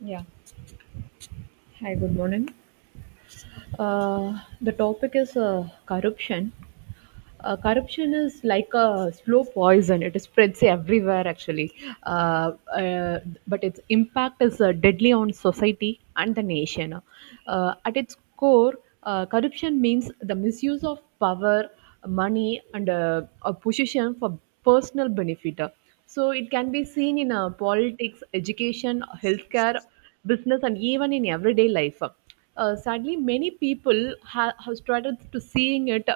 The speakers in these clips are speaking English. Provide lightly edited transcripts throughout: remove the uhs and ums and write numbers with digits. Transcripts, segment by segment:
Yeah. Hi, good morning. The topic is corruption. Corruption is like a slow poison. It spreads everywhere, actually. Uh, uh, but its impact is deadly on society and the nation. At its core, corruption means the misuse of power, money, and a position for personal benefit. So it can be seen in politics, education, healthcare, business, and even in everyday life. Sadly, many people have started to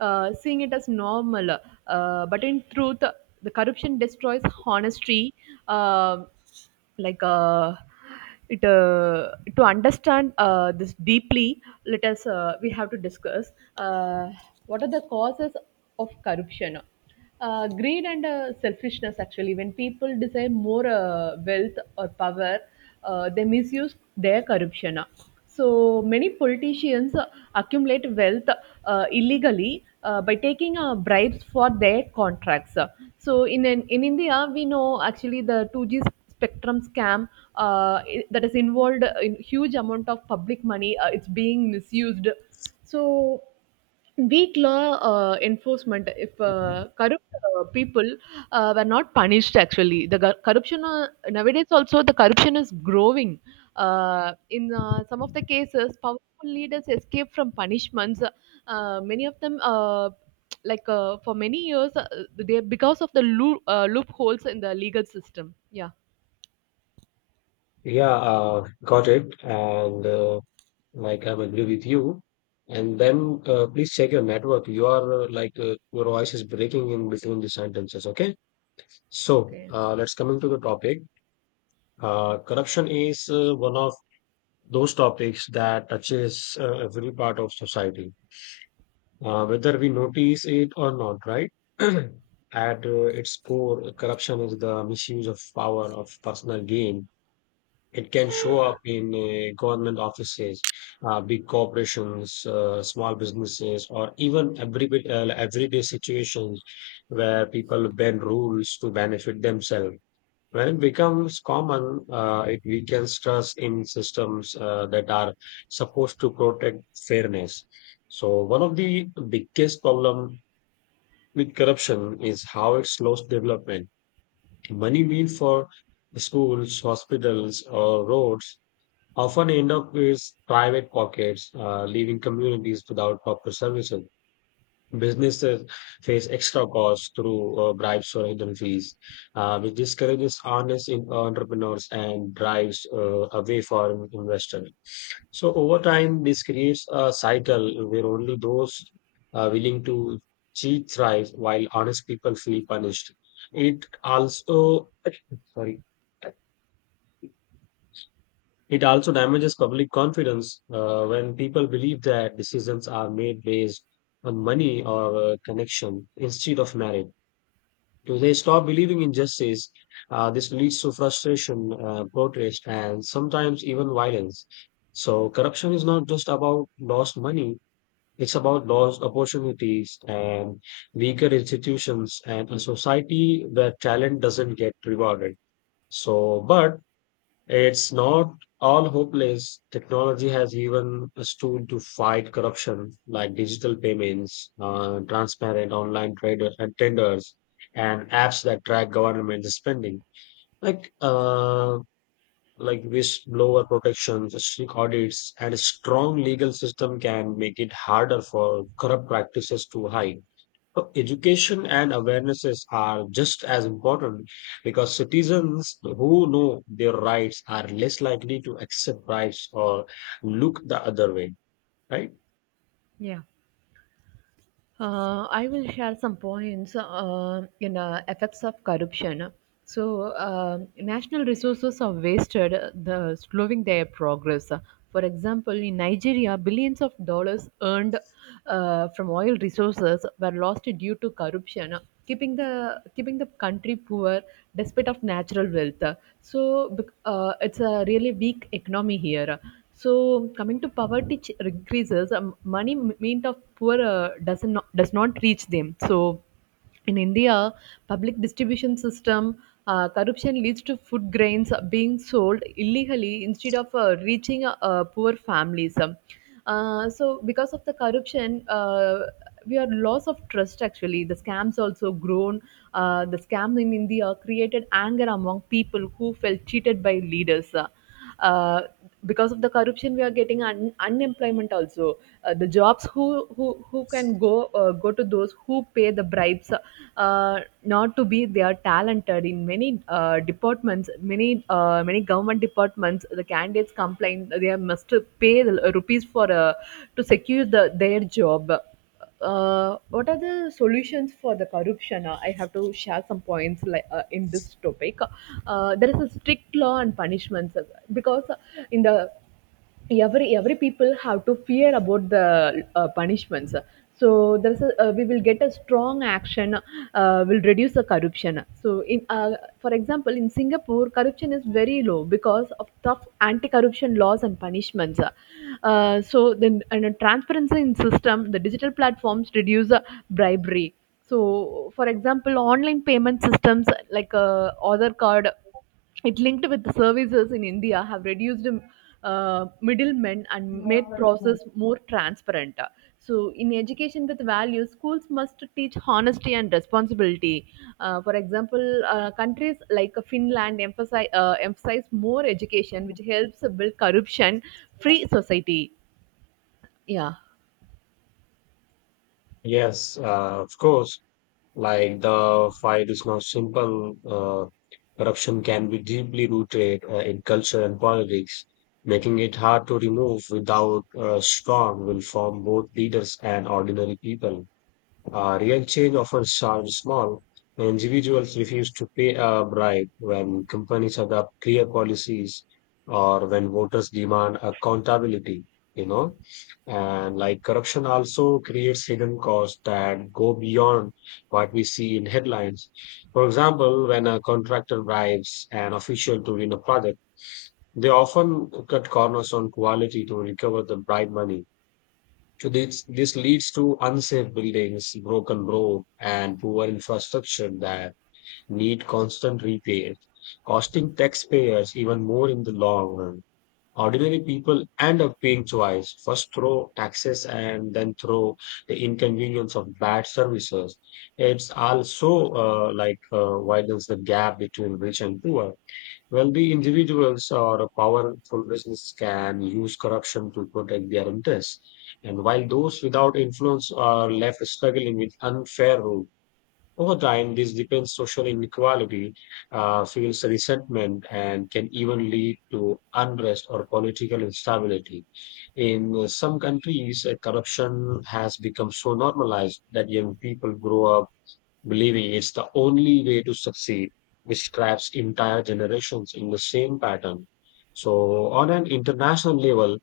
seeing it as normal. But in truth, the corruption destroys honesty. Um like it to understand this deeply, let us we have to discuss uh, what are the causes of corruption. Greed and selfishness, actually, when people desire more wealth or power, they misuse their corruption. So many politicians accumulate wealth illegally by taking bribes for their contracts. So in India, we know, actually, the 2G spectrum scam that is involved in huge amount of public money. It's being misused. So weak law enforcement. If corrupt people were not punished, actually, the corruption, nowadays also, the corruption is growing. In some of the cases, powerful leaders escape from punishments. Many of them, for many years, they, because of the loopholes in the legal system. Yeah. Yeah, got it. And like I'm agree with you. And then please check your network. You are your voice is breaking in between the sentences. Okay. So Okay. uh, let's coming to the topic. Corruption is one of those topics that touches every part of society, whether we notice it or not, right? At its core, corruption is the misuse of power of personal gain. It can show up in government offices, big corporations, small businesses, or even everyday situations where people bend rules to benefit themselves. When it becomes common, it weakens trust in systems that are supposed to protect fairness. So one of the biggest problem with corruption is how it slows development. Money mean for schools, hospitals, or roads often end up with private pockets, leaving communities without proper services. Businesses face extra costs through bribes or hidden fees, which discourages entrepreneurs and drives away foreign investors. So over time, this creates a cycle where only those willing to cheat thrive, while honest people feel punished. It also sorry, it also damages public confidence when people believe that decisions are made based on money or connection instead of merit. If they stop believing in justice, this leads to frustration, protest, and sometimes even violence. So, corruption is not just about lost money, it's about lost opportunities and weaker institutions and a society where talent doesn't get rewarded. So, but it's not all hopeless. Technology has even a tool to fight corruption, like digital payments, transparent online trader and tenders, and apps that track government spending, like uh, like whistleblower protections, strict audits, and a strong legal system can make it harder for corrupt practices to hide. So Education and awarenesses are just as important because citizens who know their rights are less likely to accept rights or look the other way, right? Yeah. I will share some points in effects of corruption. So, national resources are wasted, the slowing their progress. For example, in Nigeria, billions of dollars earned from oil resources were lost due to corruption, keeping the country poor despite of natural wealth. So, it's a really weak economy here. So coming to poverty increases, money meant of poor does not reach them. So in India, public distribution system corruption leads to food grains being sold illegally instead of reaching poor families. So because of the corruption, uh, we are loss of trust. Actually, the scams also grown. The scams in India created anger among people who felt cheated by leaders. Uh, because of the corruption, we are getting unemployment also. The jobs, who can go, go to those who pay the bribes, not to be they are talented. In many departments, many government departments, the candidates complain they must pay the rupees for, to secure the their job. What are the solutions for the corruption? I have to share some points in this topic. There is a strict law and punishments, because in the, every people have to fear about the punishments. So there's a, we will get a strong action will reduce the corruption. So in for example, in Singapore, corruption is very low because of tough anti corruption laws and punishments. So then, and a transparency in system, the digital platforms reduce bribery. So for example, online payment systems other card, it linked with the services in India, have reduced middlemen and made process more transparent. So, in education with values, schools must teach honesty and responsibility. For example, countries like Finland emphasize more education, which helps build corruption-free society. Yeah. Yes, of course. Like the fight is not simple. Corruption can be deeply rooted in culture and politics, making it hard to remove without a strong will from both leaders and ordinary people. Real change often starts small. Individuals refuse to pay a bribe when companies adopt clear policies or when voters demand accountability, you know. And like corruption also creates hidden costs that go beyond what we see in headlines. For example, when a contractor bribes an official to win a project, they often cut corners on quality to recover the bribe money, so this leads to unsafe buildings, broken road, and poor infrastructure that need constant repair, costing taxpayers even more in the long run. Ordinary people end up paying twice, first through taxes and then through the inconvenience of bad services. It's also widens the gap between rich and poor. Wealthy individuals or powerful business can use corruption to protect their interests, and while those without influence are left struggling with unfair rule. Over time, this deepens social inequality, fuels resentment, and can even lead to unrest or political instability. In some countries, corruption has become so normalized that young people grow up believing it's the only way to succeed, which traps entire generations in the same pattern. So, on an international level,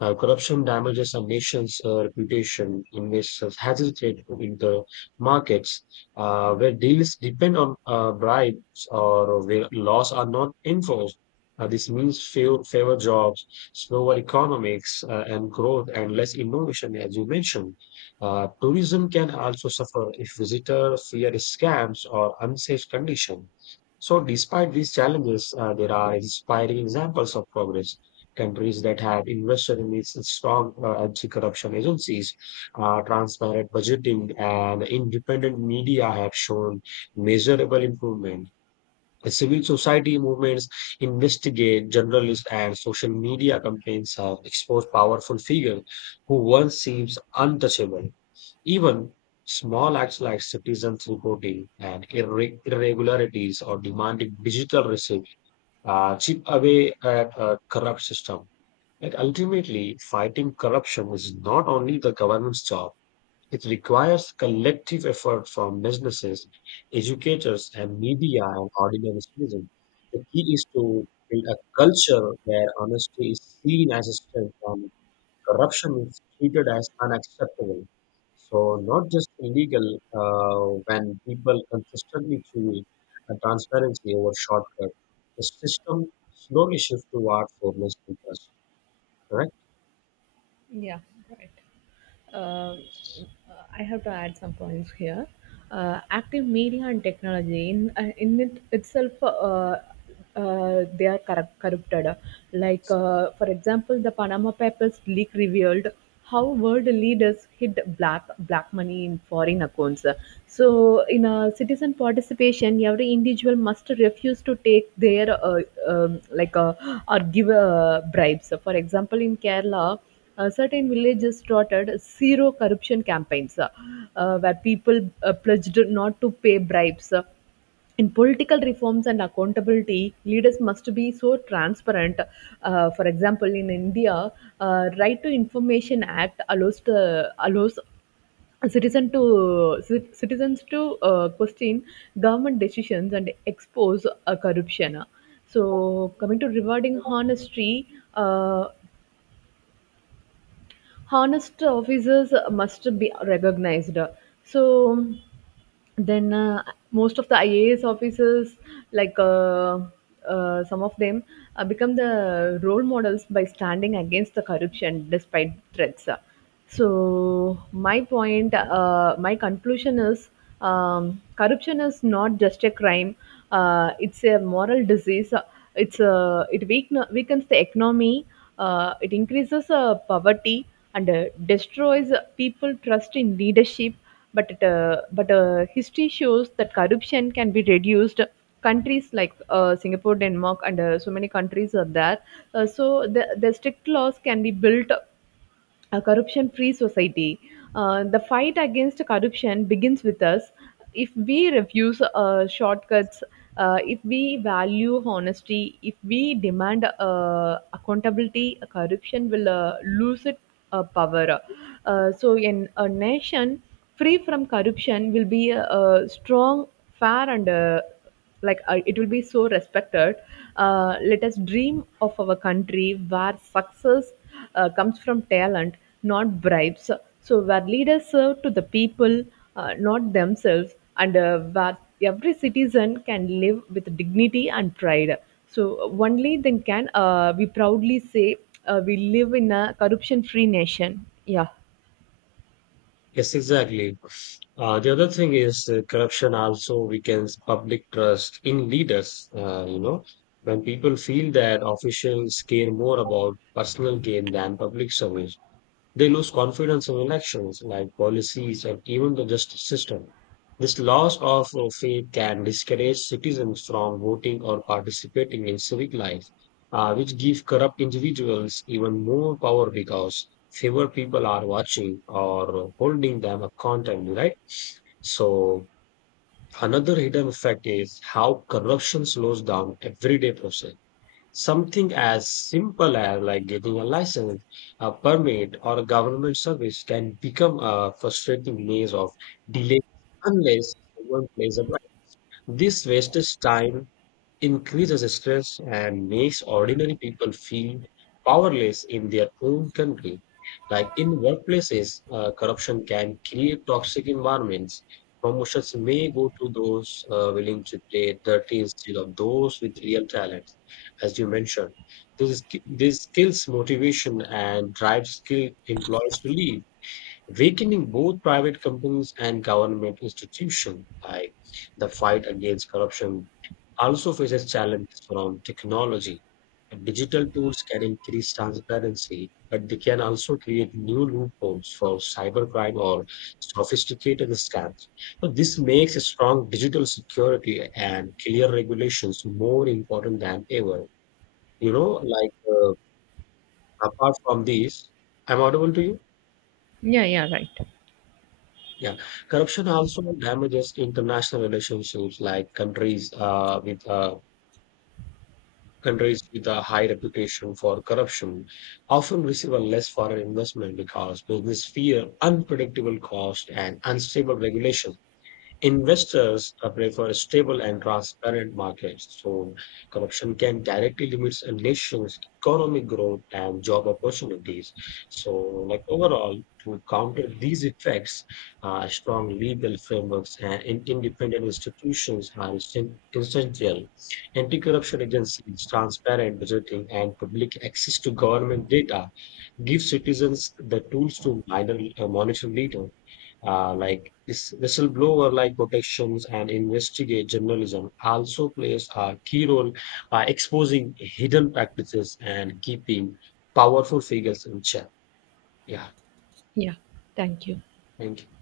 corruption damages a nation's reputation. Investors hesitate to enter markets where deals depend on bribes or where laws are not enforced. This means fewer jobs, slower economics and growth, and less innovation, as you mentioned. Tourism can also suffer if visitors fear scams or unsafe conditions. So, despite these challenges, there are inspiring examples of progress. Countries that have invested in these strong anti-corruption agencies, transparent budgeting, and independent media have shown measurable improvement. The civil society movements, investigate journalists and social media campaigns have exposed powerful figures who once seems untouchable. Even small acts like citizens reporting and irregularities or demanding digital receipt chip away at a corrupt system. Like ultimately, fighting corruption is not only the government's job. It requires collective effort from businesses, educators, and media and ordinary citizens. The key is to build a culture where honesty is seen as a strength and corruption is treated as unacceptable. So, not just illegal when people consistently choose transparency over shortcut. The system slowly shifts toward fairness and trust. Correct? Yeah, right. I have to add some points here. Active media and technology in it itself, they are corrupted. For example, the Panama Papers leak revealed how world leaders hid black money in foreign accounts. So, in a citizen participation, every individual must refuse to take their um, like uh, or give bribes. So, for example, in Kerala. Certain villages started zero corruption campaigns where people pledged not to pay bribes. In political reforms and accountability, leaders must be so transparent. For example, in India, Right to Information Act allows a citizens to question government decisions and expose corruption. So, coming to rewarding honesty, uh, honest officers must be recognized. So then most of the IAS officers, like uh, some of them become the role models by standing against the corruption despite threats. So my point, my conclusion is, corruption is not just a crime. It's a moral disease. It's a, it weaken, weakens the economy. It increases poverty and destroys people trust in leadership. But history shows that corruption can be reduced. Countries like Singapore, Denmark, and so many countries are there. So the strict laws can be built a corruption free society. The fight against corruption begins with us. If we refuse shortcuts, if we value honesty, if we demand accountability, corruption will lose its power. In a nation free from corruption will be a strong, fair, and like I it will be so respected. Let us dream of our country where success comes from talent, not bribes. So where leaders serve to the people, not themselves, and where every citizen can live with dignity and pride. So only then can we proudly say we live in a corruption free nation. Yeah. Yes, exactly. The other thing is corruption also weakens public trust in leaders. You know, when people feel that officials care more about personal gain than public service. They lose confidence in elections, like policies, and even the justice system. This loss of faith can discourage citizens from voting or participating in civic life, which give corrupt individuals even more power because fewer people are watching or holding them accountable, right? So another hidden effect is how corruption slows down everyday process. Something as simple as like getting a license, a permit, or a government service can become a frustrating maze of delays unless someone plays a right. This wastes time, increases stress and makes ordinary people feel powerless in their own country. Like in workplaces, corruption can create toxic environments. Promotions may go to those willing to play dirty instead of those with real talent, as you mentioned. This kills motivation and drives skilled employees to leave, weakening both private companies and government institutions. Like the fight against corruption also faces challenges around technology. Digital tools can increase transparency, but they can also create new loopholes for cybercrime or sophisticated scams. So this makes a strong digital security and clear regulations more important than ever. You know, apart from these, I'm audible to you. Yeah. Right. Yeah, corruption also damages international relationships, like countries with a high reputation for corruption often receive a less foreign investment because business fear unpredictable cost and unstable regulation. Investors prefer stable and transparent markets, so corruption can directly limit a nation's economic growth and job opportunities. So, like overall, to counter these effects, strong legal frameworks and independent institutions are essential. Anti-corruption agencies, transparent budgeting, and public access to government data give citizens the tools to monitor leader, like this whistleblower like protections and investigate journalism also plays a key role by exposing hidden practices and keeping powerful figures in check. Yeah, Yeah, thank you. thank you.